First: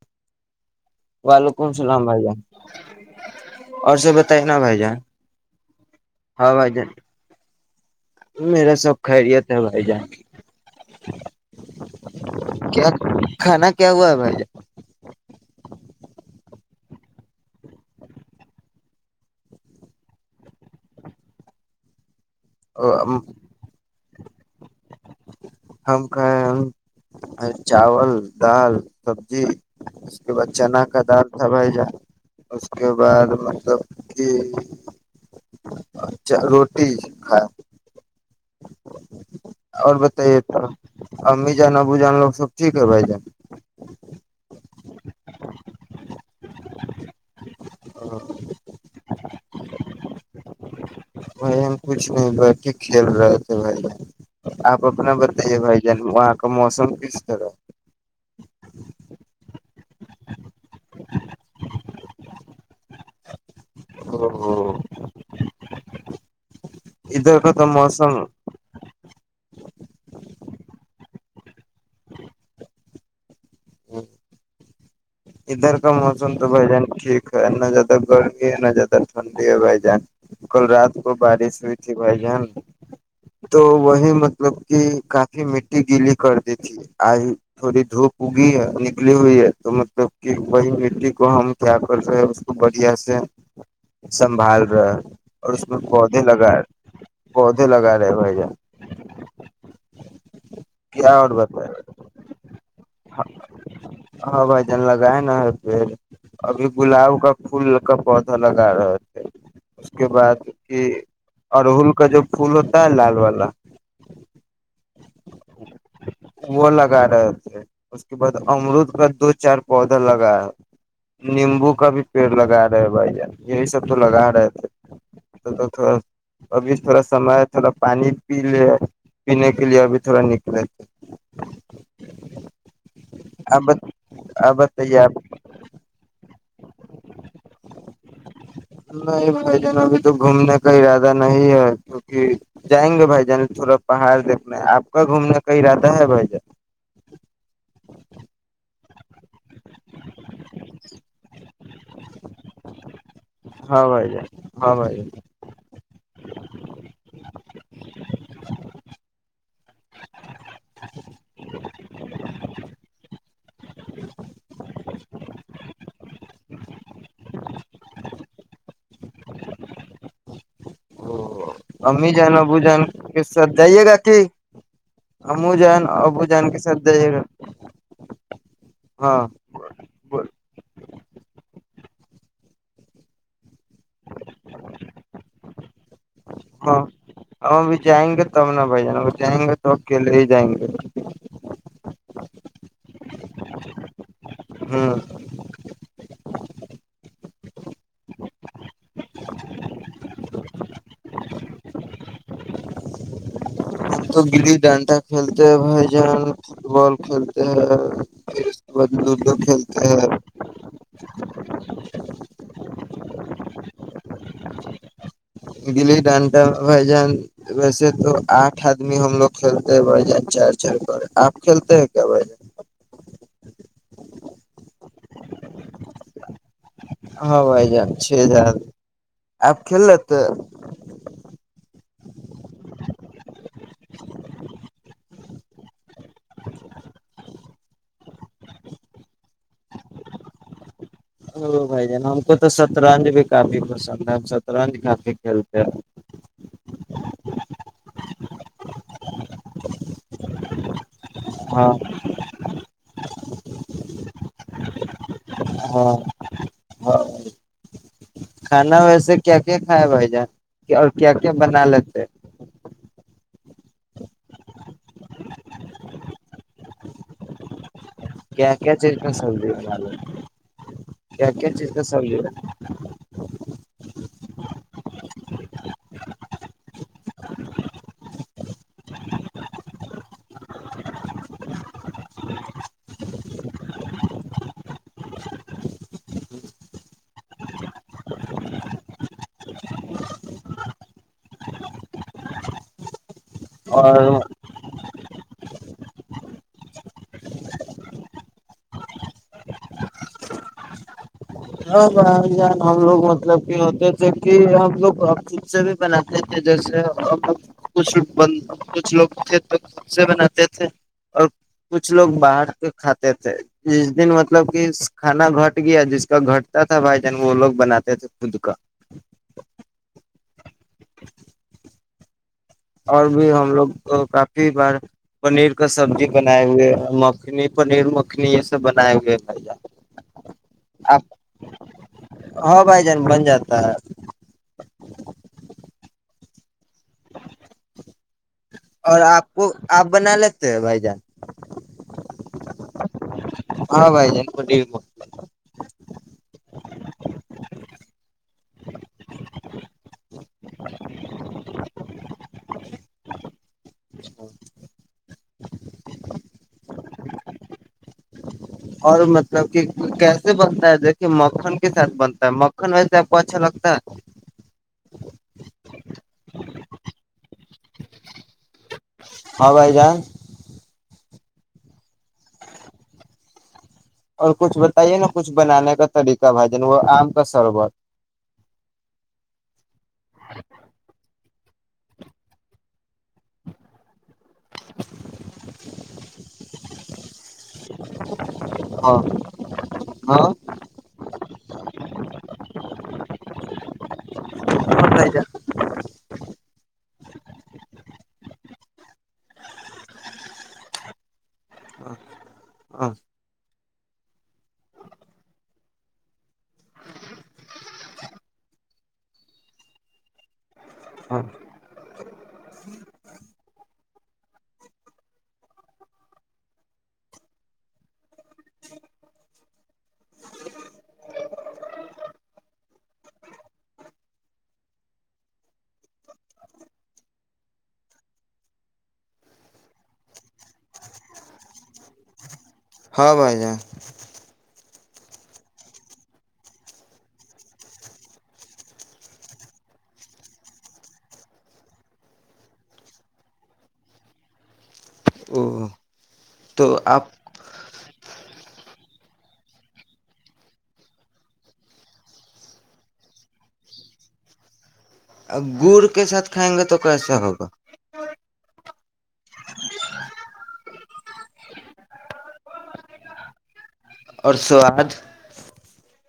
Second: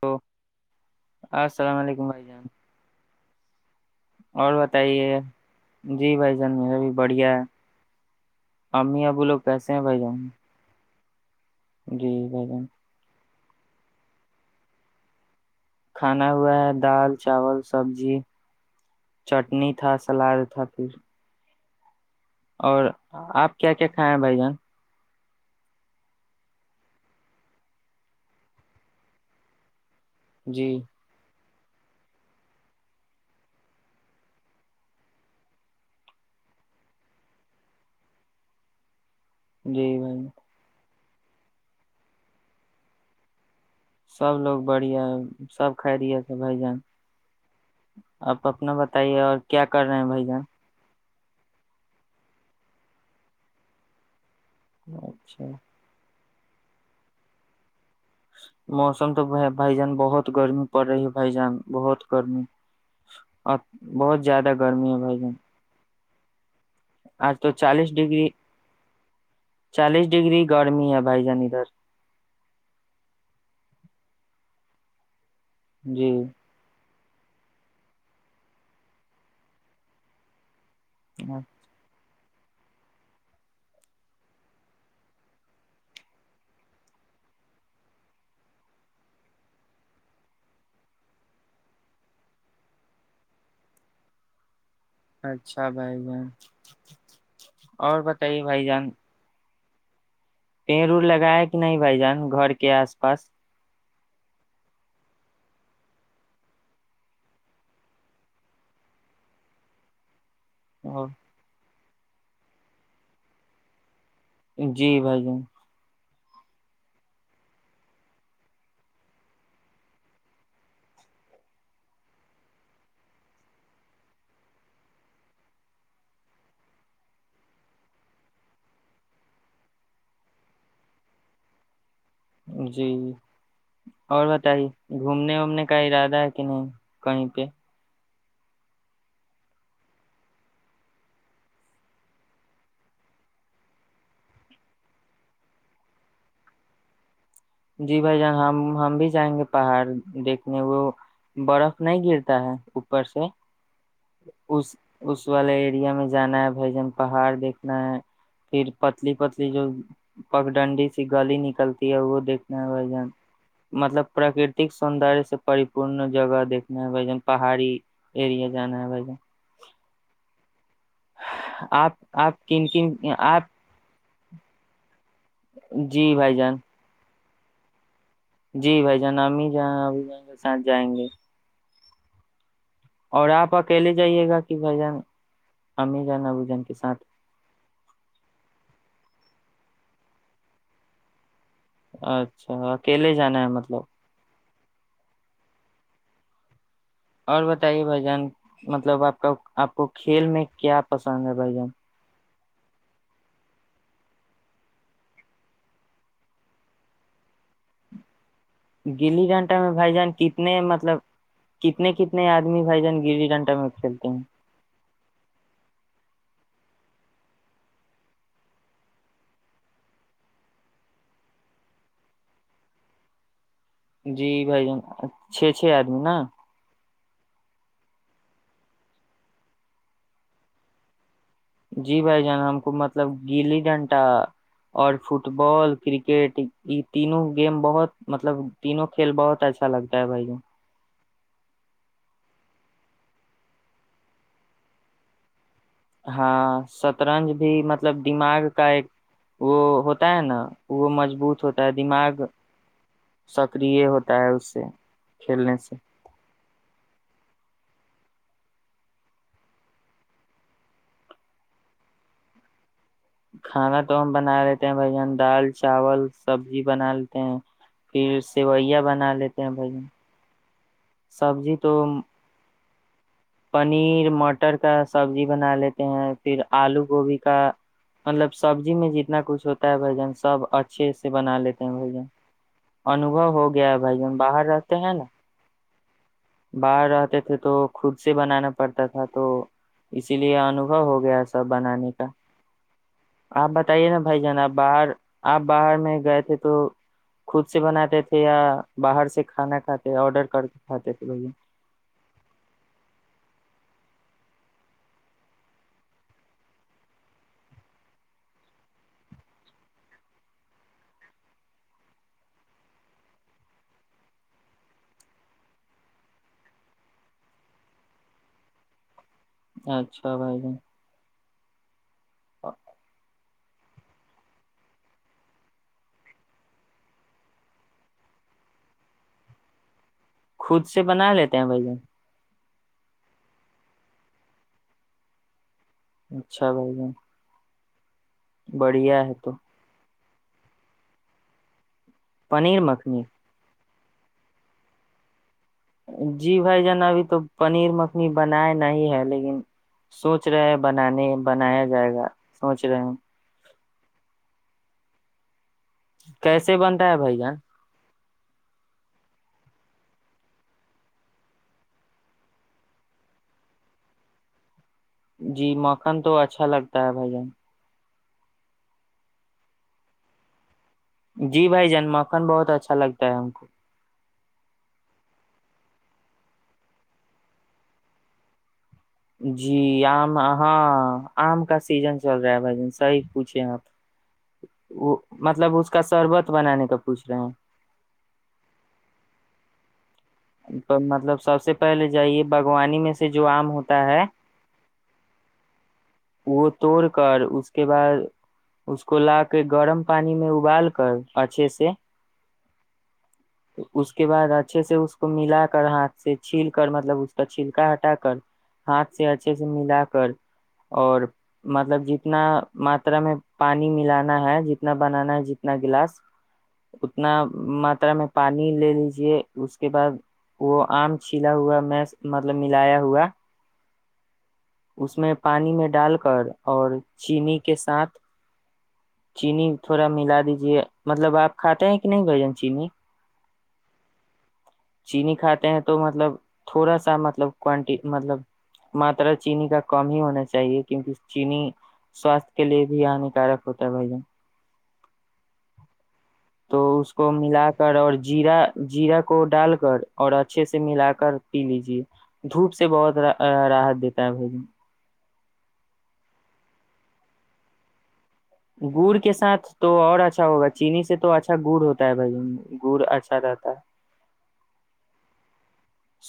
تو وعلیکم السلام علیکم بھائی بھیا جان اور بتائیے جی بھائی جان میرا بھی بڑھیا ہے میرا سب امی ابو لوگ خیریت ہے کیسے ہیں بھائی جان [inaudible] جی ب جن کیا کھانا کی ہوا ہے بھائی کھانا ہوا ہے دال چاول سبزی چٹنی تھا سلاد تھا پھر اور جان آپ کیا کیا ہاں بھ جان ہم کھیں ہم چاول دال سبزی اس کے بعد جی چنا کا دال تھا بھائی جان اس کے بعد مطلب کہ روٹی کائے جی اور بھائی جان بتائیے تو امیی جان ابو جان لوگ سب ٹھیک ہے ب ج سب لوگ بڑیا سب کائی رہیے س بھجن آپ اپنا بتائیے اور کیا کر رہے ہیں بھائی جان بھائی ہم کچھ نہیں بٹ کھیل رہے تھے بھائی آپ اپنا اچھا بتائیے بھائی جان وہاں کا تو موسم کس طرح موسم تو بھائی جان بہت گرمی پڑ رہی ہے بھائی جان بہت گرمی اور بہت زیادہ او گرمی ہے بھائی جان آ ادھر تو کا چالیس موسم ڈگری چالیس ڈگری گرمی ہے بھائی جانی اچ ہ ادھر کا جی موسم تو بھ جان کھی نہ زیادہ گرمی ہے نہ زیادہ ٹنڈی ہے بھائی جان کل رات کو بارش ہوئی تھی بھائی جان تو وہی مطلب کہ کافی مٹی گیلی کرتی تھی آج تھوڑی دھوپ اگی ہے نکلی ہوئی ہے تو مطلب کہ وہی مٹی کو ہم کیا کر رہے اس کو بڑھیا سے سنبھال ا اور اس اچھا میں بھائی پودے جان لگا پودے لگا اور رہے ہو ج بتائیے بھائی جان پیڑ اڑ لگایا کہ نہیں بھائی جان گھر کے آس پاس ہاں بھائی جان لگا لگائے نہ پ ابھی گلاب کا پھول کا پودا لگا رہے تھے اس کے بعد کہ رل کا جو پھول ہوتا ہے لال والا جی بھائی وہ لگا رہے تھے اس کے بعد امرد کا دو چار پودا لگا نیمبو کا بھی پیڑ لگا رہے بھ جان یہی سب تو لگا رہے تھے تھڑا ابھی تھوڑا سمے تھوڑا پانی پی لے پینے کے لیے ابھی تھوڑا نکلے تھ جی اور پت آپ ہی بتائیے آپ گھومنے وومنے کا ارادہ ہے کہ نہیں کہیں پہ نہیں بھائی جان ابھی تو گھومنے کا ارادہ نہیں ہے کیونکہ جائیں گے بھائی جان تھوڑا پہاڑ دیکھنا آپ کا گھومنے کا ارادہ ہے بھائی جان جی بھائی جان ہم ہم بھی جائیں گے پہاڑ دیکھنے وہ برف نہیں گرتا ہے اوپر سے ہاں بھائی جان ہاں بھائی جان یا میں جانا ہے بھجن پہاڑ دیکھنا ہے پھر پتلی پتلی جو پگ ڈنڈی سی گلی نکلتی ہے وہ دیکھ ئے ج مطلب پراکرتک سوندر سے پریپورن جگہ دیکنا ہوئے ج پہاڑی ارییا جانا ہے ہے امی جان ابو کن جان کن کے آپ ساتھ جائیے گا تھی [unintelligible] [inaudible] ابو جان جی ابو بھائی جان کے ساتھ جائیے گا جی بھائی ہاں جانام ہی جانیں ابھی کے ساتھ جائیں گے اور آپ اکیلے جائیے گا کہ بھ جان امی جان ابو جان کے ہاں ساتھ ہمب جائیں گے تب نہ بھ جان جائیں گے تو اکیلے ہی جائیں گے اچھا اکیلے جانا ہے مطلب ہوں اور بتائیے بھائی جان مطلب آپ کا آپ کو کھیل میں کیا پسند ہے بھائی جان تو بلیی ڈانڈا کلتے ہے بھائی جان فٹبال کلتے ہے گلی ڈنٹا میں بھائی جان کتنے مطلب کتنے کتنے آدمی بھائی جان گ گھنٹہ میں کھیلتے ہیں گلی ڈانٹا میں بھائی جان ویسے تو آٹھ آدمی ہم لوگ کھیلتے ہیں بھائی جان چار چار کر آپ کھیلتے ہیں کیا بھائی جان جی بھائی جان چھ چھ آدمی نا ہاں وائی جان چھزار آپ کھیل لتے جی بھائی جان ہم کو مطلب گلی ڈنٹا اور فٹ بال ک کرکٹ یہ تینوں گیم بہت مطلب تینوں کھیل بہت اچھا لگتا ہے بھائی ا بھائی جان ہم کو تو شطرنج بھی کافی پسند ہے ہم شطرنج کافی کھیلتے ہیں ہاں سطرنج بھی مطلب دماغ کا ایک وہ ہوتا ہے نا وہ مج بت ہوتا ہے ہاں دماغ سکریہ ہوتا ہے اس سے کھیلنے سے ہاں ہاں کھانا ویسے کیا کیا کھائے بھائی جان اور کیا کیا بنا لیتے کھانا تو ہم بنا لیتے ہیں بھ جان دال چاول سبزی بنا لیتے ہیں پھر کیا کیا سیوئیا چک بنا لیتے سد ہیں بھائی جان کیا کیا سبزی چک تو سلجا پنیر مٹر کا سبزی بنا لیتے ہیں پھر آلو گوبھی کا مطلب سبزی میں جتنا کچھ ہوتا ہے بھ جن سب اچھے سے بنا لیتے ہیں بھائی جن انوبو ہو گیا ہے بھ جن باہر رہتے ہیں نا باہر رہتے تھے تو خود سے بنانا پڑتا تھا تو اسی لیے انوبو ہو گیا سب بنانے کا آپ بتائیے نا اور بھائی جان آپ باہر آپ باہر میں گئے تھے تو خود سے بناتے تھے یا باہر سے کھانا کھاتے آڈر کر کھاتے تھے لے ہاں جان ہم لوگ مطلب کہ ہوتے تھے کہ ہم لوگ ا خود سے بھی بناتے تھے جیسے ہم لوگ کچھ کچھ لوگ تھے تو خود سے بناتے تھے اور کچھ لوگ باہر کے کھاتے تھے جس دن مطلب کہ کھانا گھٹ گیا جس کا گھٹتا تھا بھائی جان وہ لوگ بناتے تھے خود کا اچھا بھائی جن اور بھی ہم لوگ کافی بار پنیر کا سبزی بنائے ہوئے مکھنی پنیر مکھنی یہ سب بنائے ہوئے ہے بھا خود سے بنا لیتے ہیں بھائی جن ہاں بھائی جان بن جاتا ہے اچھا بھائی ج اور آپ کو آپ بناال بائی جان پنیر مکھنی ہاں بھائی جان کو ب جی بھائی جانا ابھی تو پنیر مک بنایا نہیں ہے لیکن سوچ رہے ہیں بنانے بنایا جائے گا سوچ رہے ہیں کیسے بنتا ہے بھیا اور مطلب کہ کیسے بنتا ہے دیکھیے مکھن کے ساتھ بنتا ہے مکھن ویسے آپ کو اچھا لگتا ہے جی مکان تو اچھا لگتا ہے بھائی جان ہاں بائی جا جی بھائی جن مکھن بہت اچھا لگتا ہے ہم کو اور کچھ بتائیے نا کچھ بنانے کا طریقہ بھ جان وہ آم کا سربت جی آم ہاں آم کا سیزن چل رہا ہے بھائی جن صحی پوھے آپ وہ مطلب اس کا شربت بنانے کا پوچھ رہے ہیں ہاں ہاں مطلب سب سے پہلے جے باغوانی میں سے جو آم ہوتا ہے بھائی جان وہ توڑ کر اس کے بعد اس کو لا کے گرم پانی میں ابال کر اچھے سے [unintelligible] اس کے بعد اچھے سے اس کو ملا کر ہاتھ سے چھیل کر مطلب اس کا چھلکا ہٹا کر ہاتھ سے اچھے سے ملا کر اور ہاں مطلب جی اتنا ماترا میں پانی ملانا ہے جتنا بنانا ہے جتنا گلاس اتنا ماترا میں پانی لے لیجے اس اس کے بعد وہ آم چھیلا ہوا میں مطلب ملایا ہوا اس میں پانی میں ڈال کر اور چینی کے ساتھ چینی تھوڑا ملا دیجے مطلب آپ کھاتے ہیں کہ نہیں بھجن چینی ہاں بھائی جان چینی کھاتے ہیں تو مطلب تھوڑا سا مطلب کوانٹی مطلب ماترا چینی کا کم ہی ہونا چاہیے کیونکہ چینی سواستھ کے لیے بھی ہانیکارک ہوتا ہے بھیا او تو اس کو ملا کر اور جیرا جیرا کو ڈال کر اور اچھے سے ملا کر پی لیجے دھوپ سے بہت راحت دیتا ہے بھائی ج اور گڑ کے ساتھ کھائیں گے تو کیسا ہوگا گڑ کے ساتھ تو اور اچھا ہوگا چینی سے تو اچھا گڑ ہوتا ہے بھائی گڑ اچھا رہتا ہے اور سواد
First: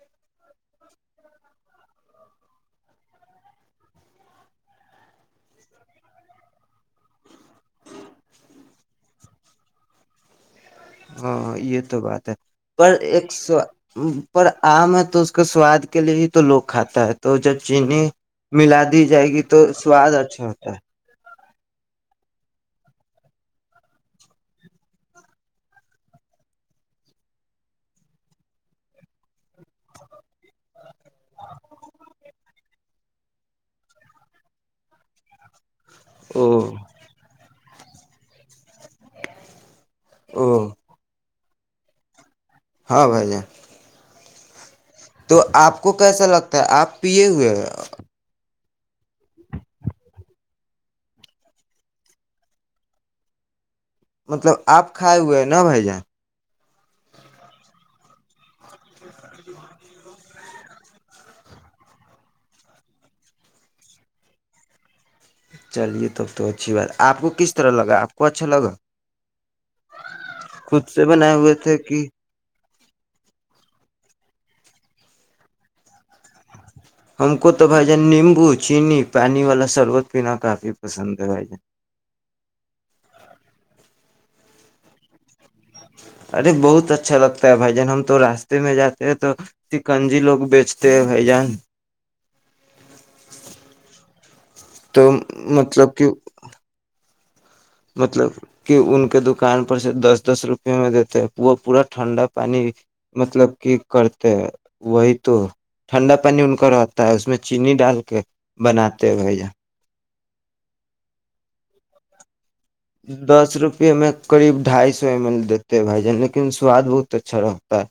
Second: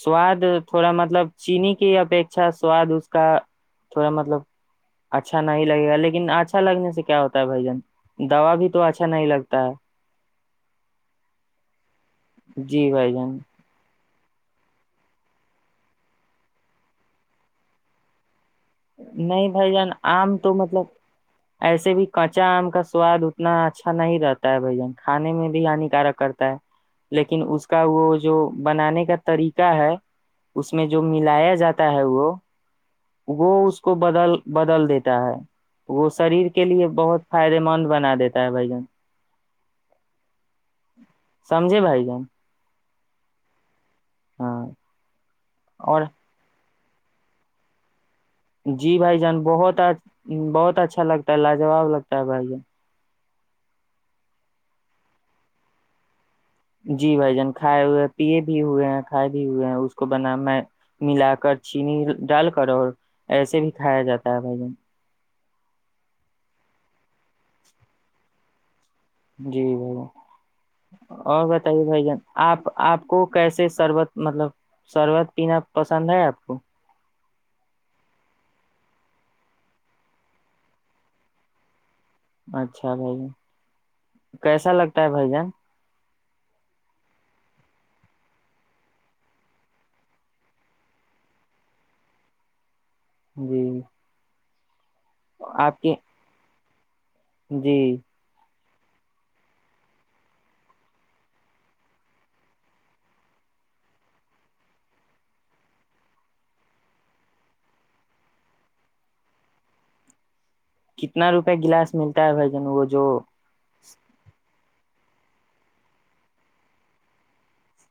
سواد تھوڑا مطلب چینی کی اپیکھا سواد اس کا تھوڑا مطلب اچھا نہیں لگے گا لیکن اچھا لگنے سے کیا ہوتا ہے بھ جن دوا بھی تو اچھا نہیں لگتا ہے عید تو بات ہے پر جی بھائی ایک جان سو پر آم ہے تو اس کے سواد کے لیے ہی تو لوگ کھاتا ہے تو جب چینی ملا دی جائے گی نہیں تو بھائی جان سواد آم اچھا تو ہوتا ہے مطلب ایسے بھی کچا آم کا سواد اتنا اچھا نہیں رہتا ہے بھ جن کھانے میں بھی ہان کارک کرتا ہے لیکن اس کا وہ جو بنانے کا طریقہ ہے اس میں جو ملایا جاتا ہے وہ وہ اس کو بدل بدل دیتا ہے وہ شریر کے او لیے بہت فائدے مند بنا دیتا ہے بھائی جن ا سمجھے بھائی جم ہاں بھائی جان ہاں تو آپ کو اور کیسا لگتا ہے آپ پ یہ ہوئے جی بھائی جان بہت بہت اچھا لگتا ہے لاجواب لگتا ہے بھائی جان مطلب آپ کھائے ہوئے ہیں نا بھائی جان جی بھائی جان کھائے ہوئے پیے بھی ہوئے ہیں کھائے بھی ہوئے ہیں اس کو بنا میں ملا کر چینی ڈال کر اور ایسے بھی کھایا جاتا ہے بھائی جن چلیے تب تو اچھی بات آپ کو کس طرح لگا آپ کو اچھا لگا جی بھائی ج خود سے بنائے اور ہوئے تھے بتائیے بھائی کہ جان آپ آپ کو کیسے سربت مطلب شربت پینا پسند ہے آپ کو ہم کو تو بھائی جان نیمبو چینی پانی والا شربت پینا کافی پسند ہے بھائی جان اچھا بھائی جن کیسا لگتا ہے بھائی جان ارے بہت اچھا لگتا ہے بھائی جان ہم تو راستے میں جاتے ہیں تو سکنجی لوگ بیچتے ہیں بھائی جان جی تو آپ مطلب کی کہ جی مطلب کہ ان کے دکان پر سے دس دس روپے میں دیتے وہ پورا ٹھنڈا پانی مطلب کہ کرتے وہی تو ٹھنڈا پانی ان کا رہتا ہے اس میں چینی ڈال کے بناتے بھیا کتنا روپئے گلاس ملتا ہے بھائی جان وہ جو دس روپے میں قب ڈھائی سو ایم ایل دیتے ہیں بھائی جان لیکن سواد بہت اچھا رہتا ہے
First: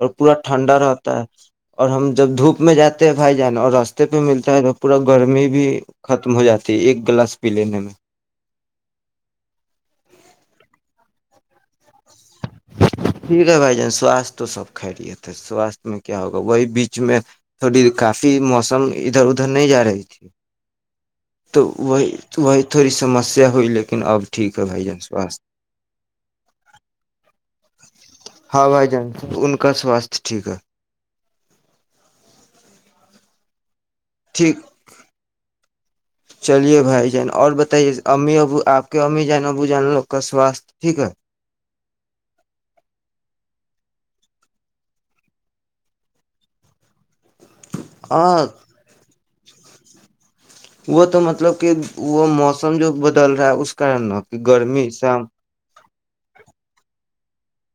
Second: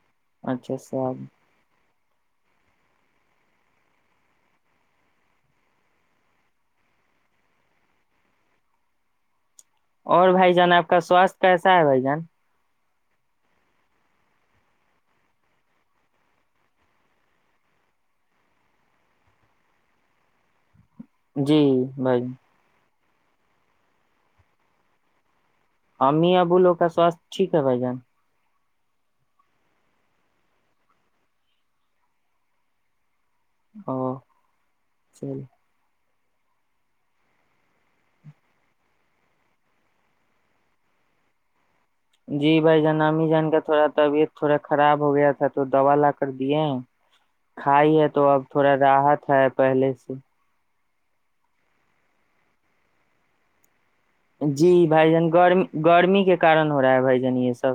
اور پورا ٹھنڈا اچھا رہتا سب ہے اور ہم جب دھوپ میں جاتے ہیں بھائی جان اور راستے پہ ملتا ہے تو پورا گرمی بھی ختم ہو جاتی ہے ایک گلاس پی لینے میں اور بھائی جان آپ کا سواستھ کیسا ہے بھائی جان ٹھیک ہے بھائی جان سوستھ تو سب کھہ رہیے تھے سواستھ میں کیا ہوگا وہی بیچ میں تھوڑی کافی موسم ادھر ادھر نہیں جا رہی تھی جی تو وہ بھائی و تھڑ س سمسیا ہوئی لیکن اب ٹھ ہے بھائی جان سواھ ہم ابوولو کا سواست ٹھیک ہے بائی جان ہاں بھائی جان ان کا سواستھ ٹھیک ہے ہ ٹھیک چل چلیے بھائی جان اور بتائیے امی ابو آپ کے امی جان ابو جان لوگ کا سواستھ ٹھیک ہے جی بھائی جان امی جان کا تھوڑا طبیعت تھوڑا خراب ہو گیا تھا تو دوا لا کر دی ہیں کھائی ہے تو اب ہاں تھوڑا راحت ہے پہلے سے وہ تو مطلب کہ وہ موسم جو بدل رہا ہے اس کارن نا کہ جی گرمی بھائی شام جان گر گرمی کے کارن ہو رہا ہے بھائی نی یہ سب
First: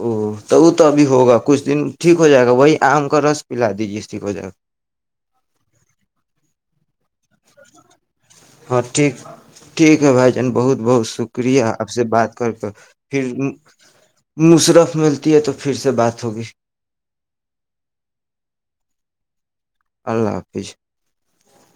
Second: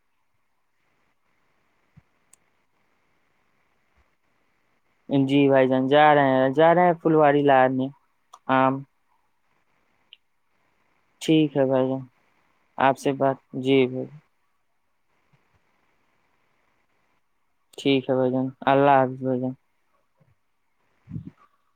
او تو وہ تو ابھی ہوگا کچھ دن ٹھیک ہو جائے گا وہی آم کا رس پلا دیجیے ٹھیک ہو جائے گا جی بھائی جان جا رہے ہیں جا رہے ہیں فلواری لا نے آم ہاں ٹھیک ٹھیک ہے بھائی جان بہت بہت ٹھیک شکریہ ہے بھائی آپ سے جان بات کر کر آپ سے پھر بات جی بھائی مصرف ملتی ہے تو پھر سے بات ہوگی ٹھیک ہے بھ جن اللہ حافظ بھ جن اللہ حافظ ج [unintelligible]